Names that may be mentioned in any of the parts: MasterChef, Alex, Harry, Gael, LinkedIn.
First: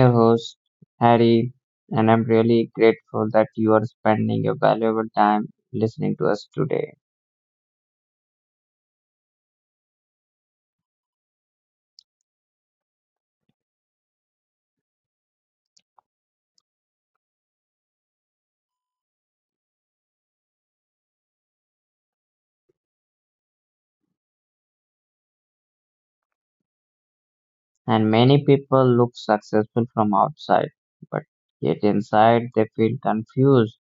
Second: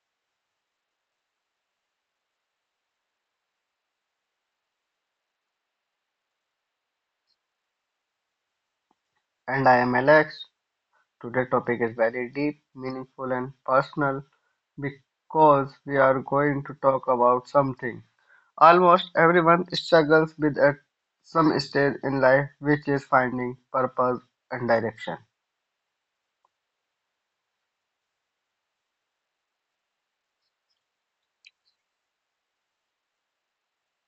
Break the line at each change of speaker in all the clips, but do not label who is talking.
your host, Harry, and I'm really grateful that you are spending your valuable time listening to us today.
And I am Alex. Today's topic is very deep, meaningful, and personal because we are going to talk about something. Almost everyone struggles with at some stage in life, which is finding purpose and direction.
And many people look successful from outside, but yet inside they feel confused,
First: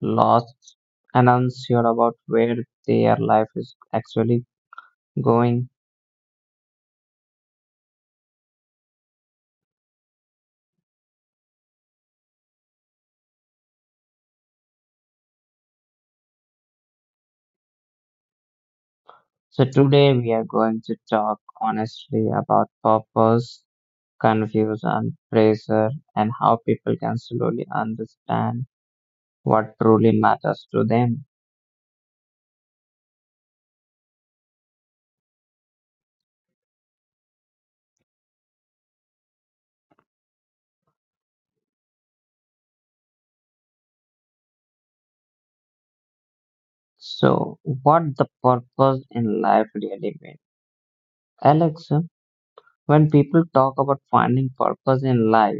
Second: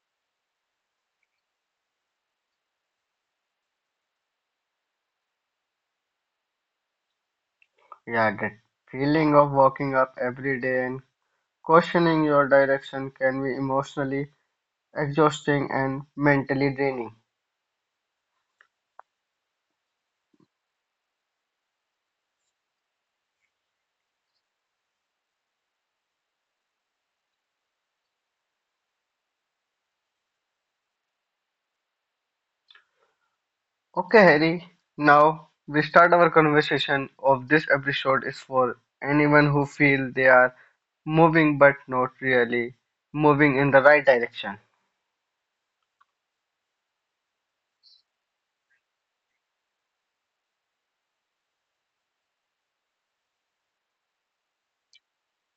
lost, and unsure about where their life is actually going.
Yeah, that feeling of waking up every day and questioning your direction can be emotionally exhausting and mentally draining.
So, today we are going to talk honestly about purpose confuse, and pressure, and how people can slowly understand what truly matters to them.
Okay, Harry. Now we start our conversation of this episode is for anyone who feel they are moving but not really moving in the right direction.
So, what the purpose in life really means? Alex, when people talk about finding purpose in life,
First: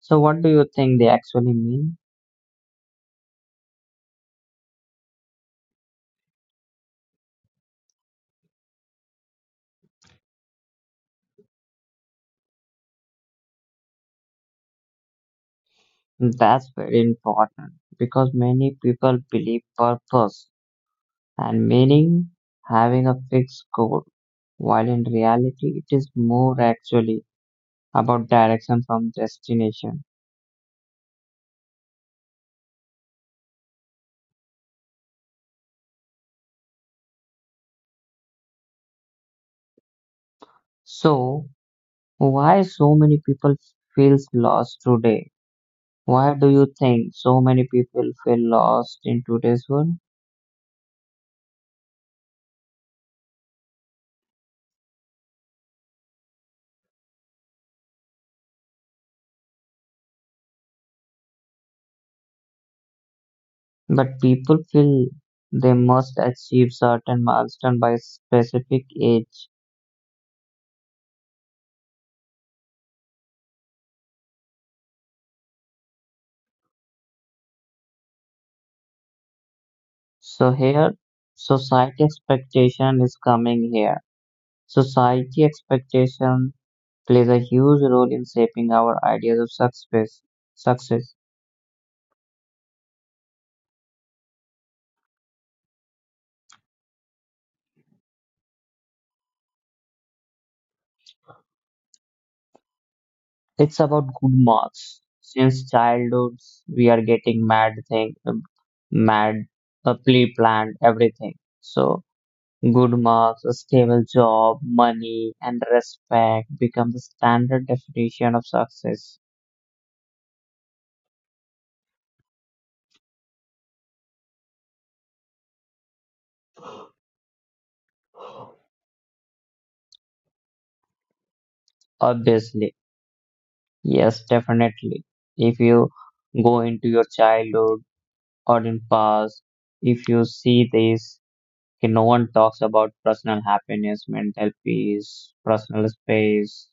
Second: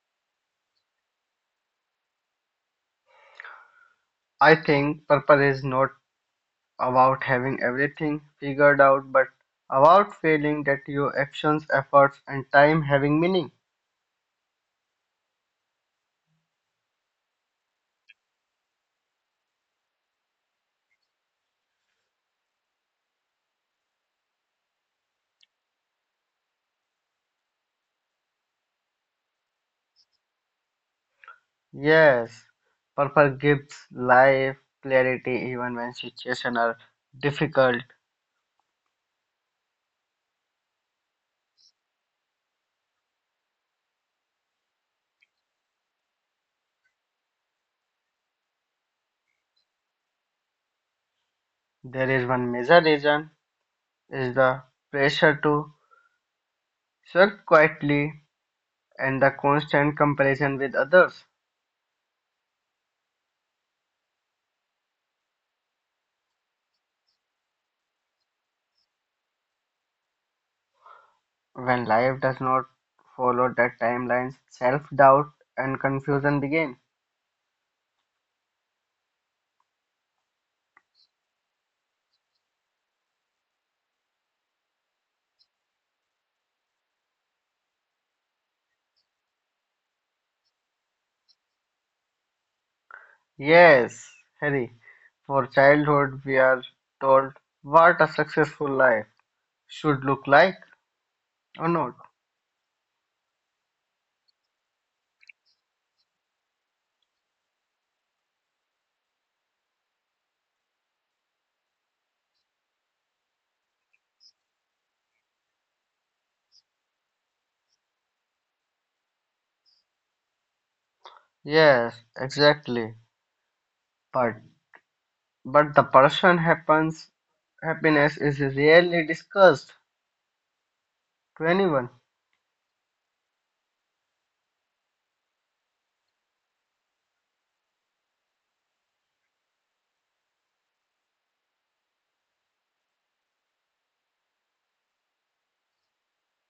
so what do you think they actually mean?
I think purpose is not about having everything figured out but about feeling that your actions, efforts and time having meaning.
That's very important because many people believe purpose and meaning having a fixed goal, while in reality, it is more actually about direction from destination.
Yes, purpose gives life clarity even when situations are difficult.
So, why so many people feels lost today? Why do you think so many people feel lost in today's world?
There is one major reason is the pressure to Swept quietly, and the constant comparison with others,
But people feel they must achieve certain milestone by specific age.
when life does not follow that timeline, self-doubt and confusion begin.
So here, society expectation is coming here. Society expectation plays a huge role in shaping our ideas of success. Success.
Yes, Harry, for childhood we are told what a successful life should look like or not.
It's about good marks. Since childhood, we are getting mad thing, mad, pre-planned everything. So good marks, a stable job, money, and respect become the standard definition of success.
Yes, exactly. But but the person happens happiness is rarely discussed to anyone.
Obviously, yes, definitely. If you go into your childhood or in past, if you see this, okay, no one talks about personal happiness, mental peace, personal space.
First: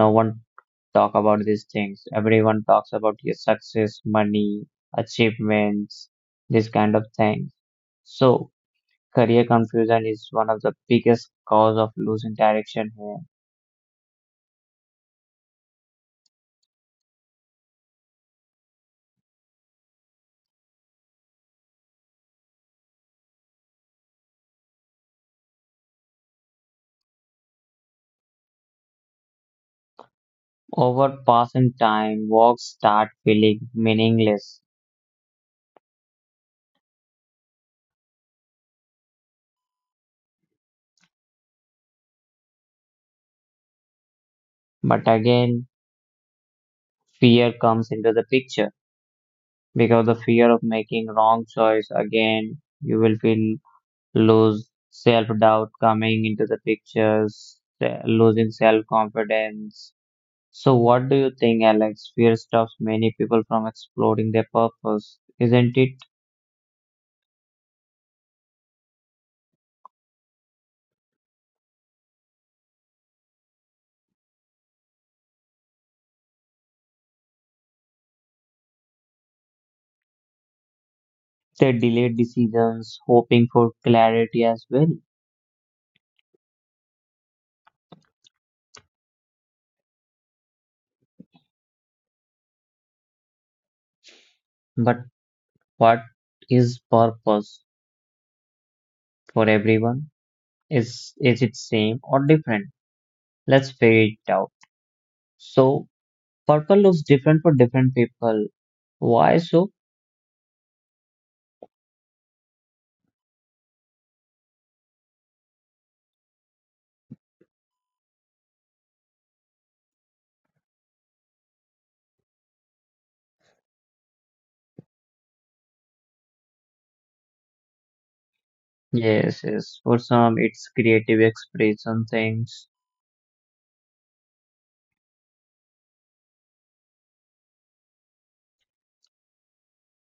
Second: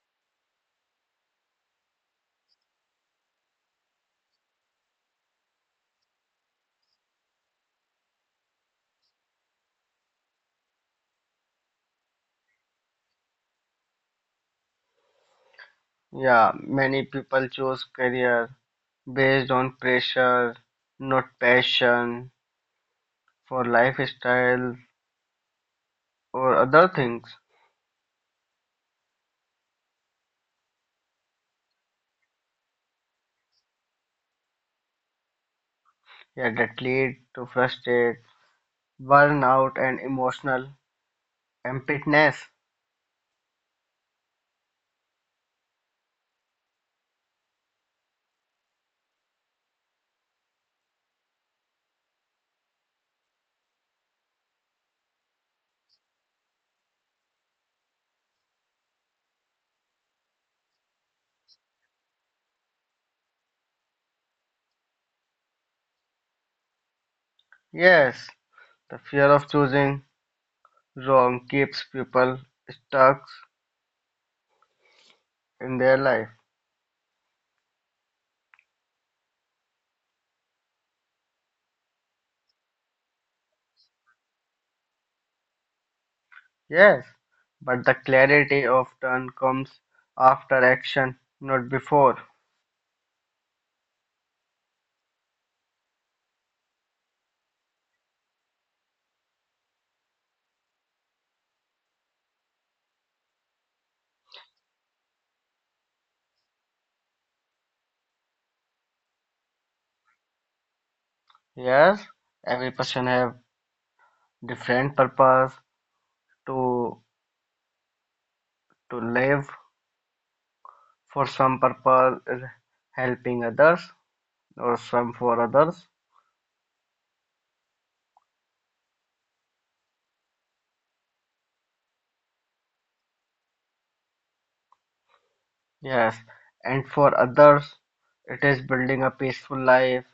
No one talk about these things. Everyone talks about your success, money, achievements, this kind of thing. So career confusion is one of the biggest cause of losing direction here.
Yeah, many people choose career based on pressure, not passion, for lifestyles or other things.
Over passing time, walks start feeling meaningless.
Yeah, that lead to frustrated, burnout, and emotional emptiness.
But again, fear comes into the picture because the fear of making wrong choice again, you will feel lose self doubt coming into the pictures, losing self confidence. So, what do you think, Alex? Fear stops many people from exploring their purpose, isn't it?
Yes, the fear of choosing wrong keeps people stuck in their life.
They delay decisions, hoping for clarity as well.
Yes, but the clarity often comes after action, not before.
But what is purpose for everyone? Is it same or different? Let's figure it out. So, purpose looks different for different people. Why so?
Yes, every person have different purpose to to live. For some purpose is helping others, or some for others,
Yes, yes. For some, it's creative expression things,
yes, and for others it is building a peaceful life.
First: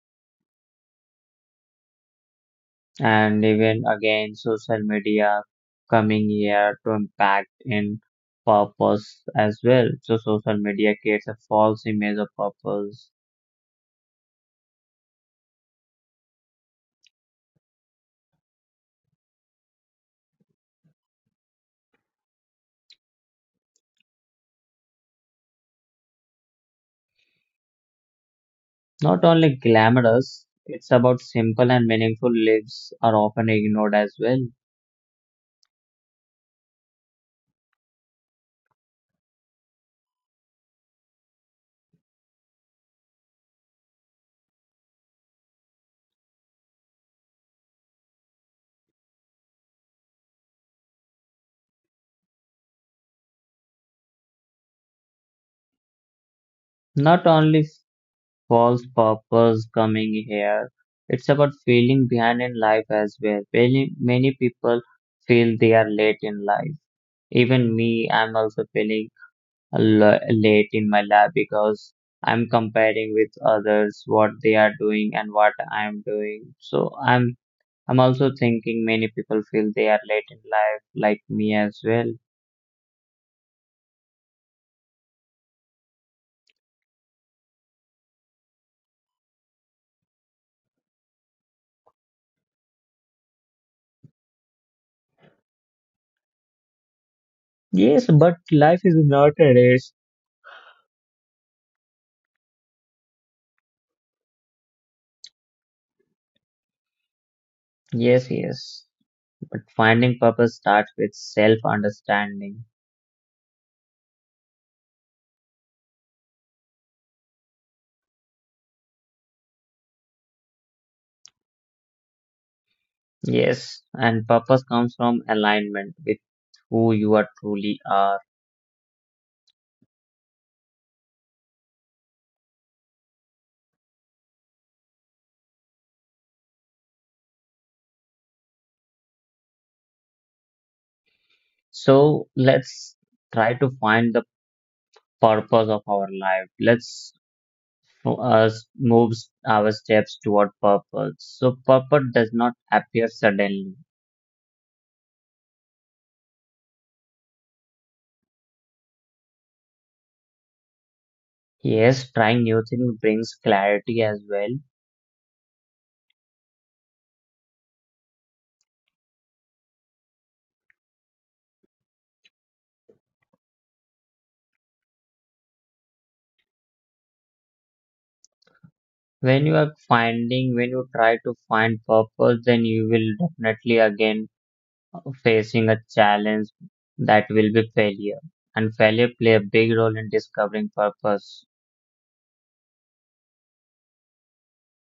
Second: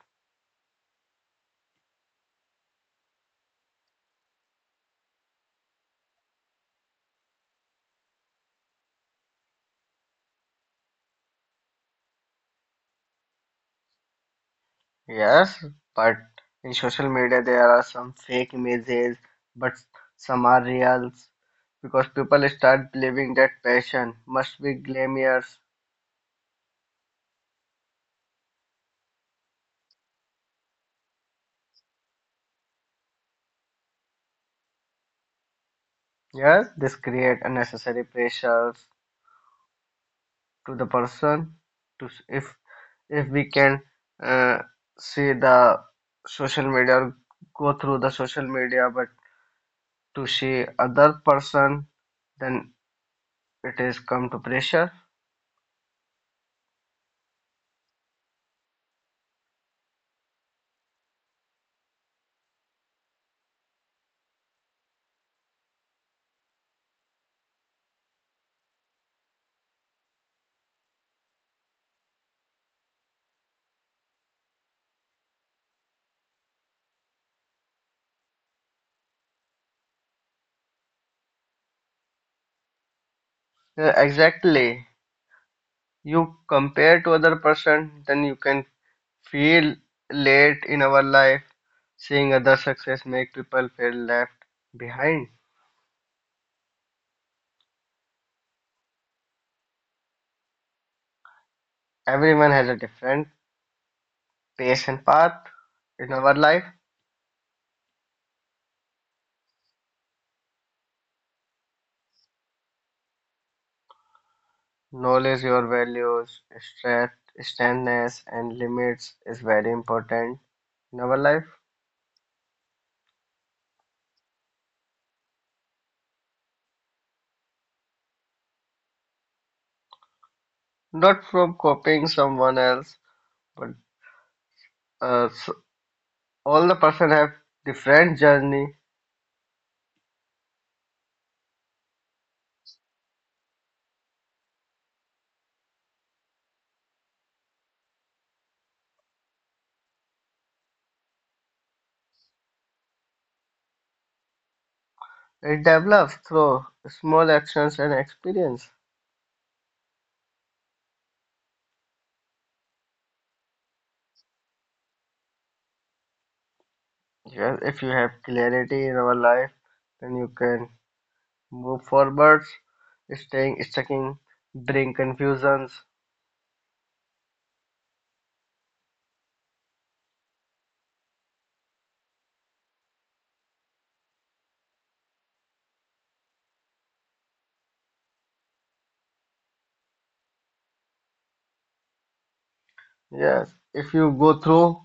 and even again, social media coming here to impact in purpose as well. So, social media creates a false image of purpose.
Yes, but in social media there are some fake images, but some are reals because people start believing that passion must be glamorous.
Not only glamorous, it's about simple and meaningful lives are often ignored as well.
Yes, this create unnecessary pressures to the person to if if we can uh, see the social media or go through the social media but to see other person then it is come to pressure.
Not only false purpose coming here, it's about feeling behind in life as well. Many people feel they are late in life. Even me, I'm also feeling late in my lab because I'm comparing with others what they are doing and what I'm doing. So I'm also thinking many people feel they are late in life like me as well.
Yeah, exactly, you compare to other person then you can feel late in our life, seeing other success make people feel left behind.
Yes, but life is not a race.
Everyone has a different pace and path in our life.
Yes, yes. But finding purpose starts with self understanding.
Knowledge your values, strength- strengths, and limits is very important in our life.
Yes, and purpose comes from alignment with who you are truly are.
Not from copying someone else, but s all the person have different journey.
So let's try to find the purpose of our life. Let's us moves our steps toward purpose. So purpose does not appear suddenly.
It develops through small actions and experience.
Yes, trying new things brings clarity as well.
Yes, if you have clarity in our life, then you can move forwards. Staying stuck in bring confusions.
When you are finding, when you try to find purpose, then you will definitely again facing a challenge that will be failure. And failure play a big role in discovering purpose.
Yes, if you go through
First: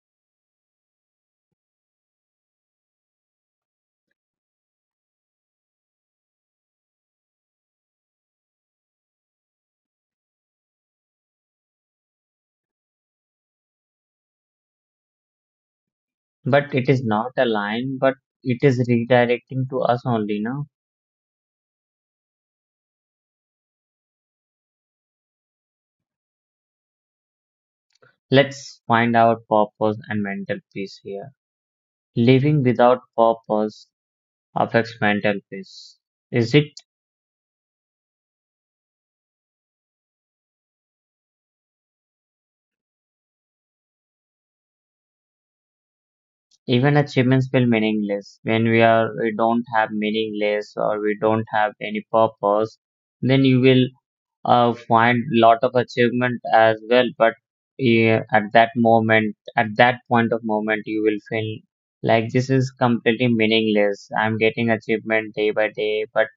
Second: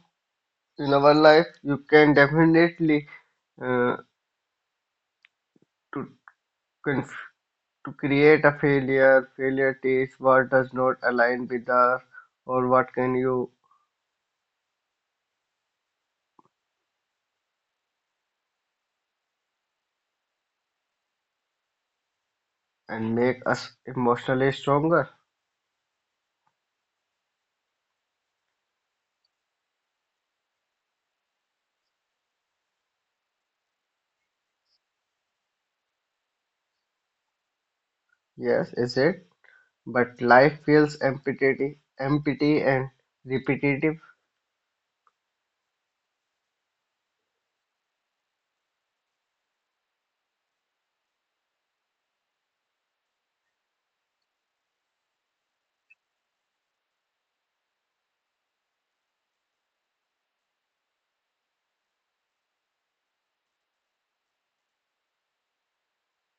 in our life you can definitely uh, to conf- to create a failure, failure taste what does not align with us or what can you,
But it is not a line, but it is redirecting to us only, no?
and make us emotionally stronger.
Let's find out purpose and mental peace here. Living without purpose affects mental peace. Is it
Yes, is it, but life feels empty and repetitive.
even achievements feel meaningless when we don't have meaningless or we don't have any purpose? Then you will find lot of achievement as well, but yeah, at that moment, at that point of moment you will feel like this is completely meaningless. I'm getting achievement day by day, but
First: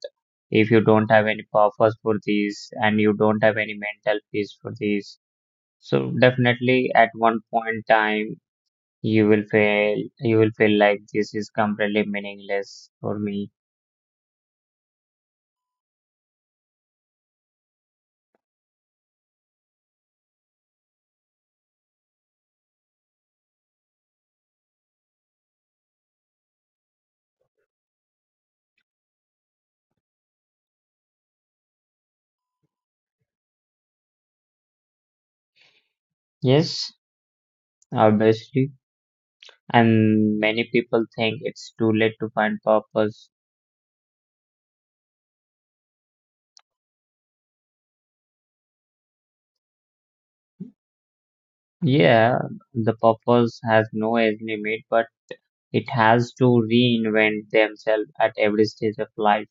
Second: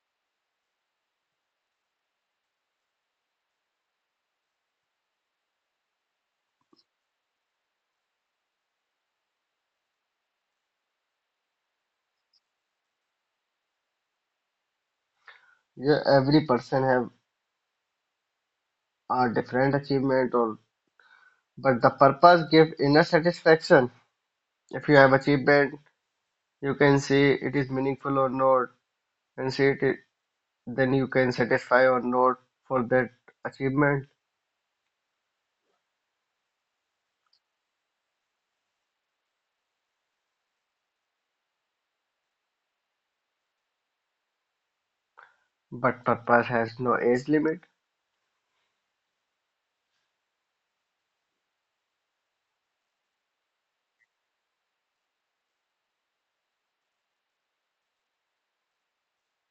if you don't have any purpose for these and you don't have any mental peace for these, so definitely at one point time you will feel like this is completely meaningless for me.
Yeah, every person have a different achievement, or but the purpose give inner satisfaction. If you have achievement you can see it is meaningful or not, and see it then you can satisfy or not for that achievement.
Yes, obviously, and many people think it's too late to find purpose.
But purpose has no age limit.
Yeah, the purpose has no age limit, but it has to reinvent themselves at every stage of life.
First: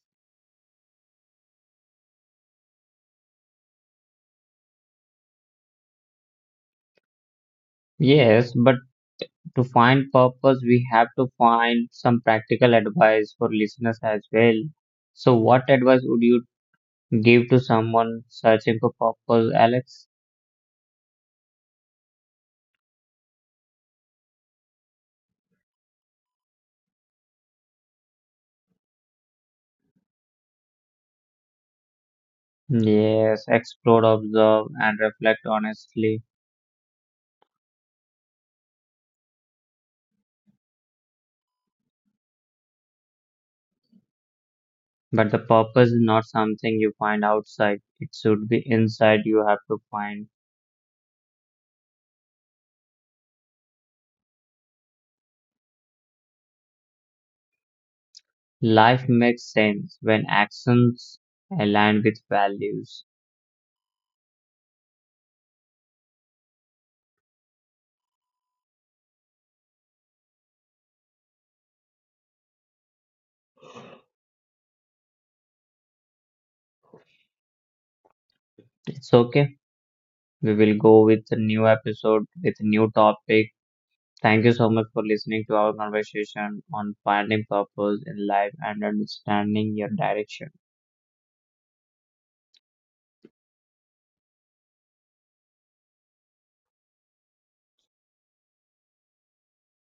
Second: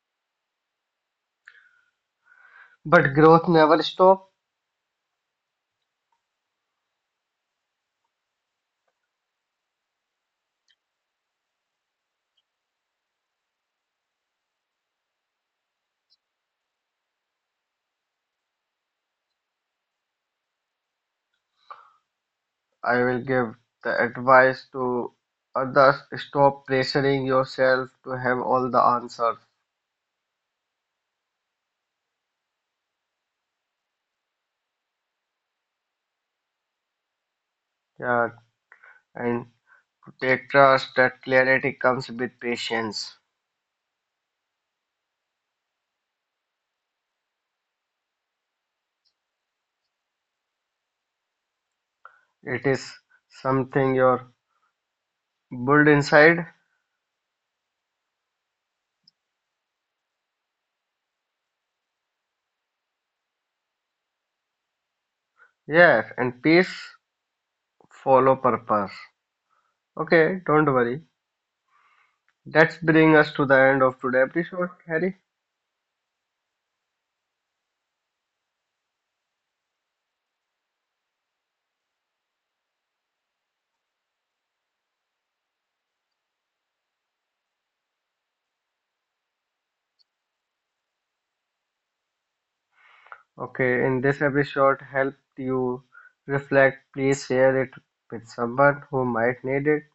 But growth never stop.
Yes, but to find purpose, we have to find some practical advice for listeners as well. So, what advice would you give to someone searching for purpose, Alex?
I will give the advice to others: stop pressuring yourself to have all the answers.
Yes, explore, observe, and reflect honestly.
Yeah, and to take trust that clarity comes with patience.
But the purpose is not something you find outside, it should be inside you have to find.
It is something you're built inside.
Life makes sense when actions align with values.
Yes, and peace follow purpose. Okay, don't worry. That's bring us to the end of today episode, Harry.
It's okay. We will go with a new episode with a new topic. Thank you so much for listening to our conversation on finding purpose in life and understanding your direction.
Okay, in this episode helped you reflect, please share it with someone who might need it.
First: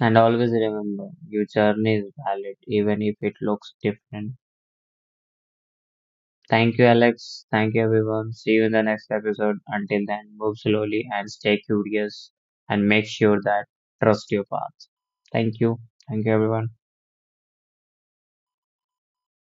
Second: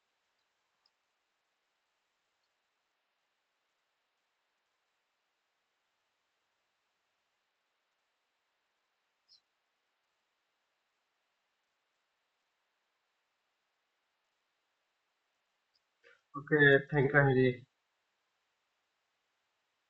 And always remember your journey is valid even if it looks different. Thank you, Alex. Thank you, everyone. See you in the next episode. Until then, move slowly and stay curious and make sure that trust your path. Thank you. Thank you, everyone.
Okay, thank you, Hari.